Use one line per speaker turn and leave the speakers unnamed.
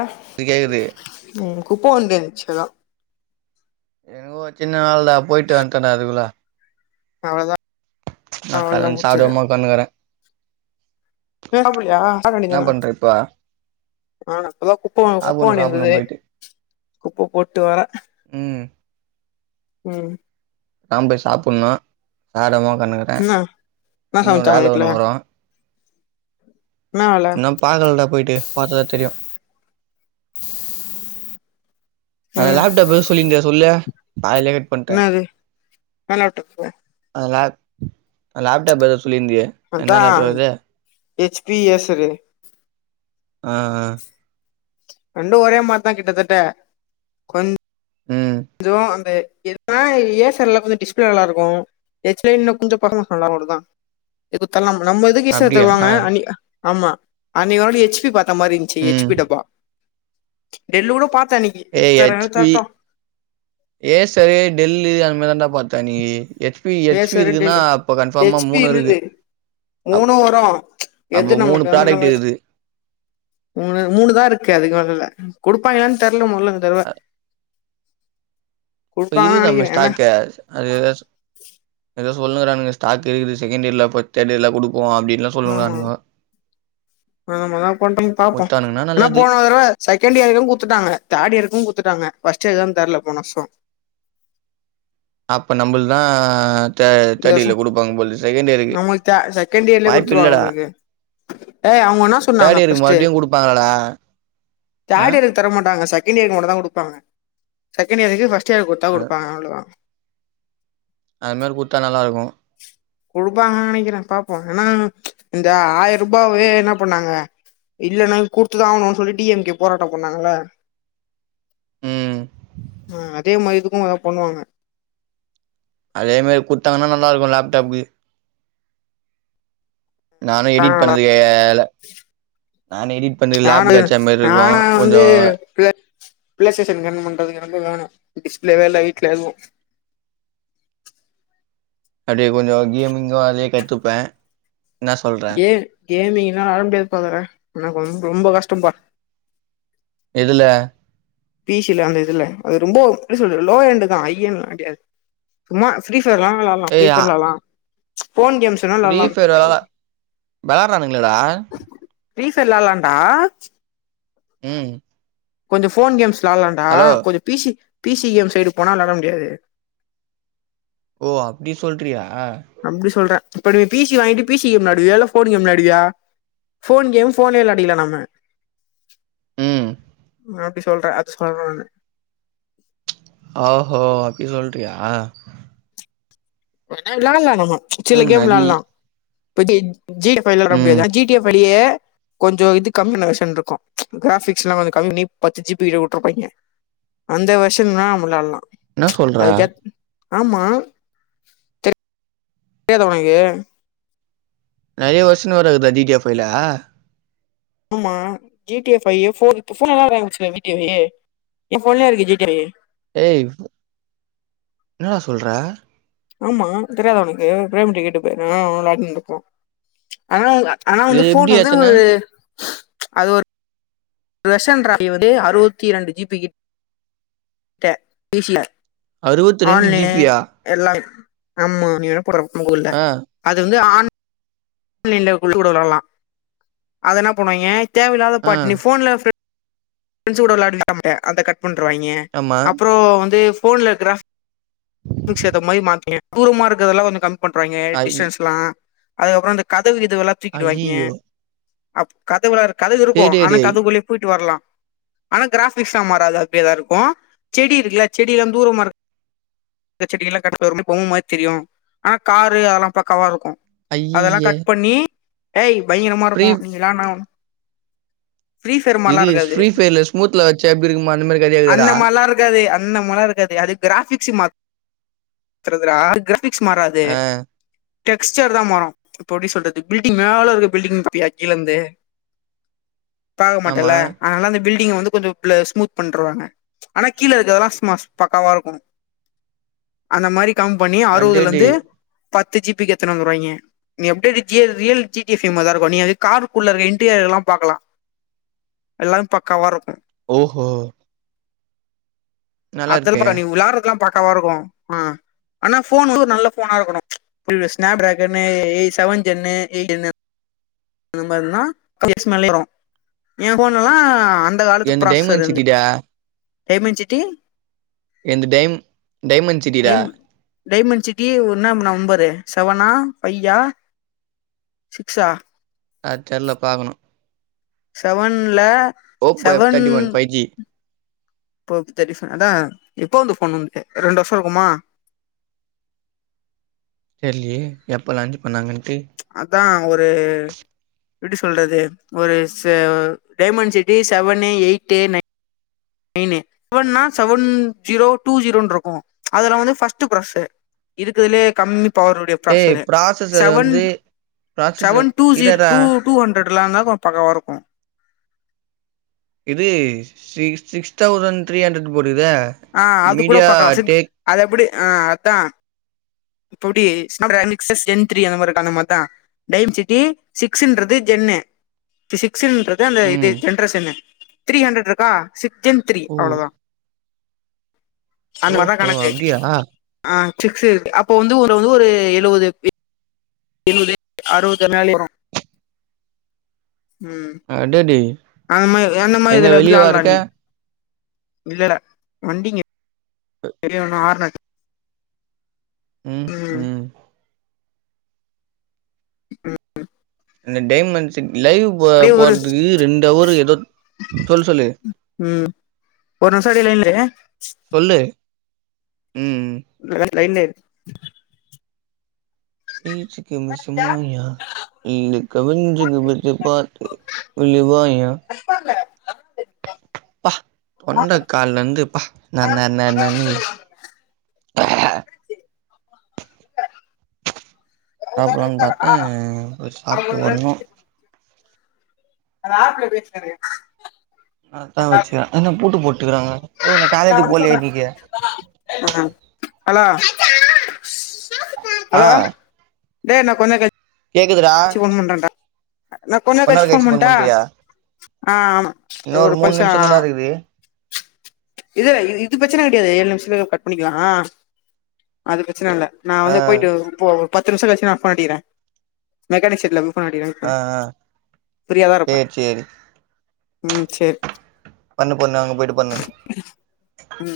ஆ
கேக்குது
ம் குப்ப வண்டி ச்சலா
என்னவோ சின்ன நாள் தா போயிட்டு வன்ட்ட டா அதுக்குள்ள
அவ்ளோதா
ந
அவ்ளோதா
காலன்
முடிச்சது
சாப்டாம ஒக்கான்ருக்கற
நீ சாப்பலயா சாப்ட வேண்டியது தான
பண்ற இப்ப
ஆ இப்ப தா குப்ப வ குப்ப
சாப்புட்ணு
வண்டி வந்தது
சாப்புட்ணு போயிட்டு
குப்ப போட்டு வர
ம்
ம்
நா போய் சாப்புனு சாரமா பண்ணுற
என்ன என்ன
இன்னொரு
சமச்சாங்க
ஆள்
வீட்ல
ஒன்னு வரு
என்ன வேல
இன்னு பாக்கல டா போயிட்டு பாத்ததா தெரியு ஆ லேப்டாப் சொல்லிருந்தியே சொல்லு பாதிலே கட் பண்ட்டே
இன்னாது மேலோட்ட [unintelligible]
அ லேப்டாப் எது ஸ் சொல்லிருந்தியே என்ன லேப்டாப் அது
எச் பி எஸ் ரே
ஆ
ரெண்டும் ஒரே மாரி தா கிட்டத்தட்ட கொஞ்
ம்
ரோ அந்த இப்பல்லாம் ஏசர்ல கொஞ்சம் டிஸ்பிளே நல்லா இருக்கும் ஹெச்டில கொஞ்சம் படம் நல்லா ஓடுதா இதுக்கெல்லாம் நம்ம இதுக்கு ஏசர்
அப்டியா
தருவாங்க அன்னி ஆமா அன்னிக்கு ஒரு நாள் எச் பி பா அந்த மாரி இருந்துச்சு
ம்
எச்பி டப்பா சச்சு டெல்லூ கூட பாத்த இத்தனைக்கு
ஏ
எத்தர
ஹெச் பி
சத்த
ஏசரு டெல்லு அந்தமாரி தான்ட பாத்த நீ H P H P
Acer
இருக்குன்னா
டெல்
அப்ப கன்ஃபார்மா
ஹெச்பில
மூணு இருக்கு
இருந்தது
அப்
மூணு வரும்
அப்போ
எது
மூணு ப்ராடக்ட்
நமக்கு
இருக்குது
மூணு மூணுதான் இருக்கு அதுக்குமேல இல்ல குடுப்பாங்கலா தெரி முல்லங்க தேவ்
இப்ப இருக்குதாமே
என்ன
ஸ்டாக்க அது ஏதோ சொல்லுனுருக்காங்க ஸ்டாக் செகண்ட் இயர்ல தேடியர் ல கொடு
ஆமா அதான் பண்றாங்க பாப்போம்
குடுத்தானுங்கன்னா
ஏனா
நல்லது
போனத செகண்ட் இயருக்கும் குத்துட்டாங்க தேர்ட் இயருக்கும் குத்துட்டாங்க ஃப்ஸ்ட் இயர் தெர்ல போன வருசம்
அப்ப நம்புள்து தான்
இந்த வருசம் ஆமா செகண்ட் இயர்ல
வாய்ப்பு
குடுத்துருவாங்க
இல்லடா
நம்முளுக்கு அ அவுங்க என்னா சொன்னாங்க
தேர்ட் இயருக்கு
ஃப்ஸ்ட்
மறுபடியு குடுப்பாங்களாடா ஆ
தேர்ட் இயர்க்கு தர மாட்டாங்க செ சீனியர்க்கு மட்டு தான் குடுப்பாங்க செகண்ட் இயருக்கு ஃபஸ்ட் அட்சயாக்கு கொடுத்தா குடுப்பாங்க அவ்ளோதா
அது மாரி குடுத்தா நல்லா இருக்கும்
குடுப்பாங்க நனைக்கிறேன் பாப்போம் ஏன்னா ம்ச் இந்த ஆயிரம் ரூபாவே என்னா பண்ணாங்க இல்லன்னா குடுத்துதான் ஆகணும்ன்னு சொல்லி டிஎம்கே போராட்டம் பண்ணாங்கள
ம்
ஆ அதே மாரி அதுக்கும் பண்ணுவாங்க
அதே மாரி குடுத்தாங்கன்னா நல்லா இருக்கும் லேப்டாப்பு நானும் எடிட்
அதனால
பண்ணலேயே வேல நான் எடிட் பண்ணற லேப்பு
நானு
கடைச்சா நல்லா இருக்கும்
நானா வந்து
கொஞ்சம்
பிளே பிளே ஸ்டேஷன் ரன் பண்றதுக்கு ரொம்ப வேணும் டிஸ்பிளேவே இல்ல வீட்ல எதுவும்
அப்பிடியே கொஞ்சம் கேமிங்கும் அதயே கத்துப்ப
ஏ ஏமி நா வாரமுடியாது பாக்குற எனக்கு ரொ ரொம்ப கஷ்டம்ப்பா
எதுல
பி சி ல அந்த இதுல அது ரொம்போ எப்டி சொல்றது லோ எண்ட் தா ஹை எண்ட்லா கடையாது, சும்மா ஃப்ரி ஃபயர்லா விளாட்லா ஃப்ரி ஃபயர் விளாட்லா
ஃப்ரீஃபயரா விளாட்றானுங்களேடா
ஃபிரீ ஃபயர் விளாட்லாண்டா
ம்
கொஞ்சோ ஃபோன் கேம்ஸ் விளாட்லாண்டா
ஹலோ
கொஞ்சோ P C P C game side போனா விளாட முடியாது
ஓ அப்டி சொல்றியா
அப்டி சொல்ற இப்ப நீ பி சி வாங்கிட்டு பி சி கேம் வெளையாடுவியா இல்ல ஃபோன் கேம் வெளையாடுவியா ஃபோன் கேம் ஃபோன்லே வெளயாடிக்லா நம்ம
ம்
நா அப்டி சொல்ற அது சொல்ற நானு
ஓஹோ அப்டி சொல்றியா?
ஆனா விளாட்லா நம்ம சில
ம்
கேம்
நரி
விளாட்லா இப்பதிக்கு ஜீ ஃபைவ்லா வெளையாட முடியாது
ம்
ஆனா ஜீ டி எஃப் லியே கொஞ்சோ இது கம்மியான வர்ஷன் இருக்கு கிராபிக்ஸ் எல்லா கொஞ்சோ கம்மி பண்ணி பத்து ஜிபி கிட்ட வுட்ருப்பாங்க அந்த வர்ஷன்னா நம்ம விளாட்லா
என்ன சொல்ற
அதுக்கேத் ஆமா தெரியாத உனக்கு
நெறைய வர்ஷன் வருதா டி டி எஃப் ஃபைவ்ல
ஆமா ஜி டி எஃப் ஐ போ ஃபோன் எல்லா வர ஆரம்பிச்சிட்டு ஜீ டி எஃப் ஐ எ ஃபோன்லே இருக்கு ஜி டி ஐ
ஏய் என்னடா சொல்ற
ஆமா தெரியாதா உனக்கு பிரேம் கிட்ட கேட்டு பாரு நானு அவனு வெளயாட்னு இருக்கோ ஆனா ஆனா வந்து
இது எப்டி
ஃபோன் வந்து
ஏத்துன
ஒரு அது ஒரு வர்ஷன்ரா இது வந்து அறுவத்தி ரெண்டு ஜிபி கிட்ட பி சி ல
அறுவத்தி ரெண்டு ஜிபியா
ஆமாங்ய ல்ல அது வந்து ஆன் லைன்ல குழு கூட வெளாடலா அது என்ன பண்ணுவாய்ங்க தேவையில்லாத
ஆ
பாட் நீ ஃபோன்ல ஃபிரண்ட்ஸ் கூட விளாட மாட்ட அந்த கட் பண்ருவாய்ங்க
ஆமா
அப்றோ வந்து ஃபோன்ல இருக்கற செட்டிங்ஸ் கேத்த மாரி [unintelligible] தூரமா இருக்கிறது எல்லா கொஞ்ச கமி பண்றாங்க
ஐய்
டிஸ்டன்ஸ்லா அதுக்கப்புறோ இந்த க [unintelligible] இதுவெல்லா துக்கிடுவாங்க
ஐய்யய்யோ
அப் கத்த கூடாது கதவு இருக்கு
டேய் டேய்
ஆனா
டேய்
கதவு வழியா போயிட்டு வர்லா ஆனா கிராஃபிக்ஸ் எல்லா மாறாது அப்டியேதா இருக்கு செடி இருக்குல்ல செடி எல்லா தூரமா இரு செடி எல்லாம் [unintelligible] குகை மாதிரி தெரியும் ஆனா காரு அதெல்லாம் பக்கவா இருக்கு அதெல்லா
ஐய்யய்ய
கட் பண்ணி ஏய் பயங்கரமா
ஃப்ரீ
இருக்கு நீங்க எல்லா நா ஃப்ரீ ஃபயர் மாரியெல்லா இருக்காது
ஸ்ரீ பையர்ல ஸ்மூத்துல வேச்சா எப்டி இருக்குமோ அந்த மாரி கதயா இருக்குதேடா
ன்ன மழை இருக்காது அது கிராபிக்ஸ் மாத்துறது டா எத்திக்ஸ் மாறாது
ஆ
டெக்ஸ்டர்தா மாறு இப்போ எப்பிடி சொல்றது பில்டிங் மேல இருக்க பில்டிங் பாத்தியா கீழந்து பாக்க மாட்ட
ஆமா
இல்ல அதனால பில்டிங் வந்து கொஞ்சோ ஸ்மூத் பண்ருவாங்க ஆனா கீழ இருக்கிறதெல்லா சும்மா பக்காவா இருக்கு அந்த மாரி கம்பெனி அறுவதுல
அடேய்
இருந்து
டேய்
பத்து ஜிபிக்கு எத்தன வந்துருவாய்ங்க நீ அப்பிடியே ஜியல் real G T F V மாரிதா இருக்கு நீங்க அந்த காருக்குள்ள இருக்கிற இன்டீரியர் எல்லா பாக்கலா எல்லா பக்காவா இருக்கு
ஓஹோ நல்லா இருக்கே
அத்தலப்பா நீ வெளாடுறதுலா பக்கவா இருக்கு ம் ஆனா போன் வந்து நல்ல போனா இருக்கணு ப்ச் புரில ஸ்னாப் டிராகன்னு செவன் ஜென்னு எய்ட் ஜென்னு அந்த மாறினா கம்மி எக்ஸ் மேலயே வரு எ போன்ல எல்லா
எந்து டைமண்ட் சிட்டிடா
டைமண்ட் சிட்டி
எந்த டைமண் டைமண்ட் சிட்டிடா
டைம் டைமண்ட் சிட்டி ஒன்னாம் நெம்பரு செவனா ஃபைவா சிக்ஸா
அது தெர்ல பாக்கணு
செவன்ல
Oppo F thirty one five G
Oppo thirty five அதா எப்போ வந்த போன் உன்து ஒரு ரெண்டு வருஷோ இருக்குமா
தெர்லயேஸஎப்ப லாஞ்ச் பண்ணாங்கன்னு
ப்ச் அதா ஒரு எப்படி சொல்றது ஒரு செ diamond city seven eight nine மெய்னு இப்பஸநா செவன் ஜீரோ டூ ஜீரோனு இருக்கு ப்ச் அதெல்லா வந்து ப்ர்ஸ்ட் ப்ராசஸ் இருக்குறதுலயே கம்மி பவருடைய
ஏய்
ப்ராசெரே
ப்ராசஸர்
செவன்
வந்து ப்ராசஸர்
செவன் டூ ஜீரோ
இருடா
டூ டூ ஹண்ட்ரட் டிலாம்ந்தா பக்கவா இருக்கும்
இது சி சிக்ஸ் தௌசண்ட் த்ரீ ஹண்ட்ரட் போ
ஆ அது கூட பக்கா சிட் அது எப்டி ஆ அத்தான் ப்டி [unintelligible] ஜன் திரி அந்த மார்தான் டைம் சிட்டி சிக்ஸ்டுறது ஜென்னு பிசிக் ஸ்ன்றதது அந்த இது
ம்
ஜன்டிரஸனு சன் த்ரீ ஹண்ட்ரட் இருக்கா சிக்ஸ் ஜென்த் திரி
ஓ
அவ்ளோதா அந்த மர்தான்
ஓஹோ
கணக்கு
அப்டியா
ஆ சிக்ஸ் சு ருக் இப்போ வந்து ஒரு வந்து ஒரு எழுவது ஏழாவது இம் பி ஆருவது ஜனாளி
அடடே
ங்த மாரி அந்த மாதிரி
எங்க
இதுல வந்து
வெளியவா
லால்
இருக்க
ணி இல்லடா வண்டிங்க தெரியணும்னா ஆர்ன் அட்
உம்
ம்
உம்
ம்
அந்த டைமண்ட்ஸின் லைவ் போ
ஒரு
போறதுக்கு ரெண்டு ஹவர் ஏதோ சொல்லு சொல்லு
ம் ஒரு நிமிஷோ அப்டியே லைன்ல
சொல்லு ம்
லைன்லே ர்
ஈஸ்ச்சுக்கு முசு மாயா ந்த கவிஞ்சது மிர்து பார்த்து விழுவாயா
பாக்லே
பா தொண்டைக்கால்ல இருந்து ப்பா நந நநன்னு இக் சாப்பலானு பாத்தேன் போச்சு சாப்ட்டு வர்ன்னு
அது ஆப்ல பேசுனது
அ தா
அந்த ஆப்
வச்சான் என்ன பூட்டு போட்டுக்கறாங் யோ நா காலேஜ்
நான் வந்து
போலயா
சொல்றேன்
இன்னைக்கு
ஹலோ
ஆ
டே நா கொஞ் நேர கழி
கேக்குதுடா
ச்சு ஃபோன் பண்றன்டா நா கொஞ்ச நேர கழிச்சு ஃபோன் பண்ட்டா ஆ ஆமா அது
இன்னு
ஒரு
மூணு
ப்ரச்சனா
நிமிஷ தான்டா இருக்குது
இது இது பிரச்சன கெடையாது இது ந கட் பண்ணிக்கலா அது ப்ரச்சன இல்ல நா
ஆ
வந்து போயிட்டு ப்போ பத் திரிச்சில வெச்சு நா ஃபோன் அடிக்கிறே மெக்கானிக் ஷெட்ல ஃபோன் அடிக்கற இப்ப
ஆ ஆ
ஃபிரியாதா இருப்ப
சேரி சேரி
ம் சேர்
பண்ணு பண்ணு அங்க போய்ட்டு பண்ணு
ம்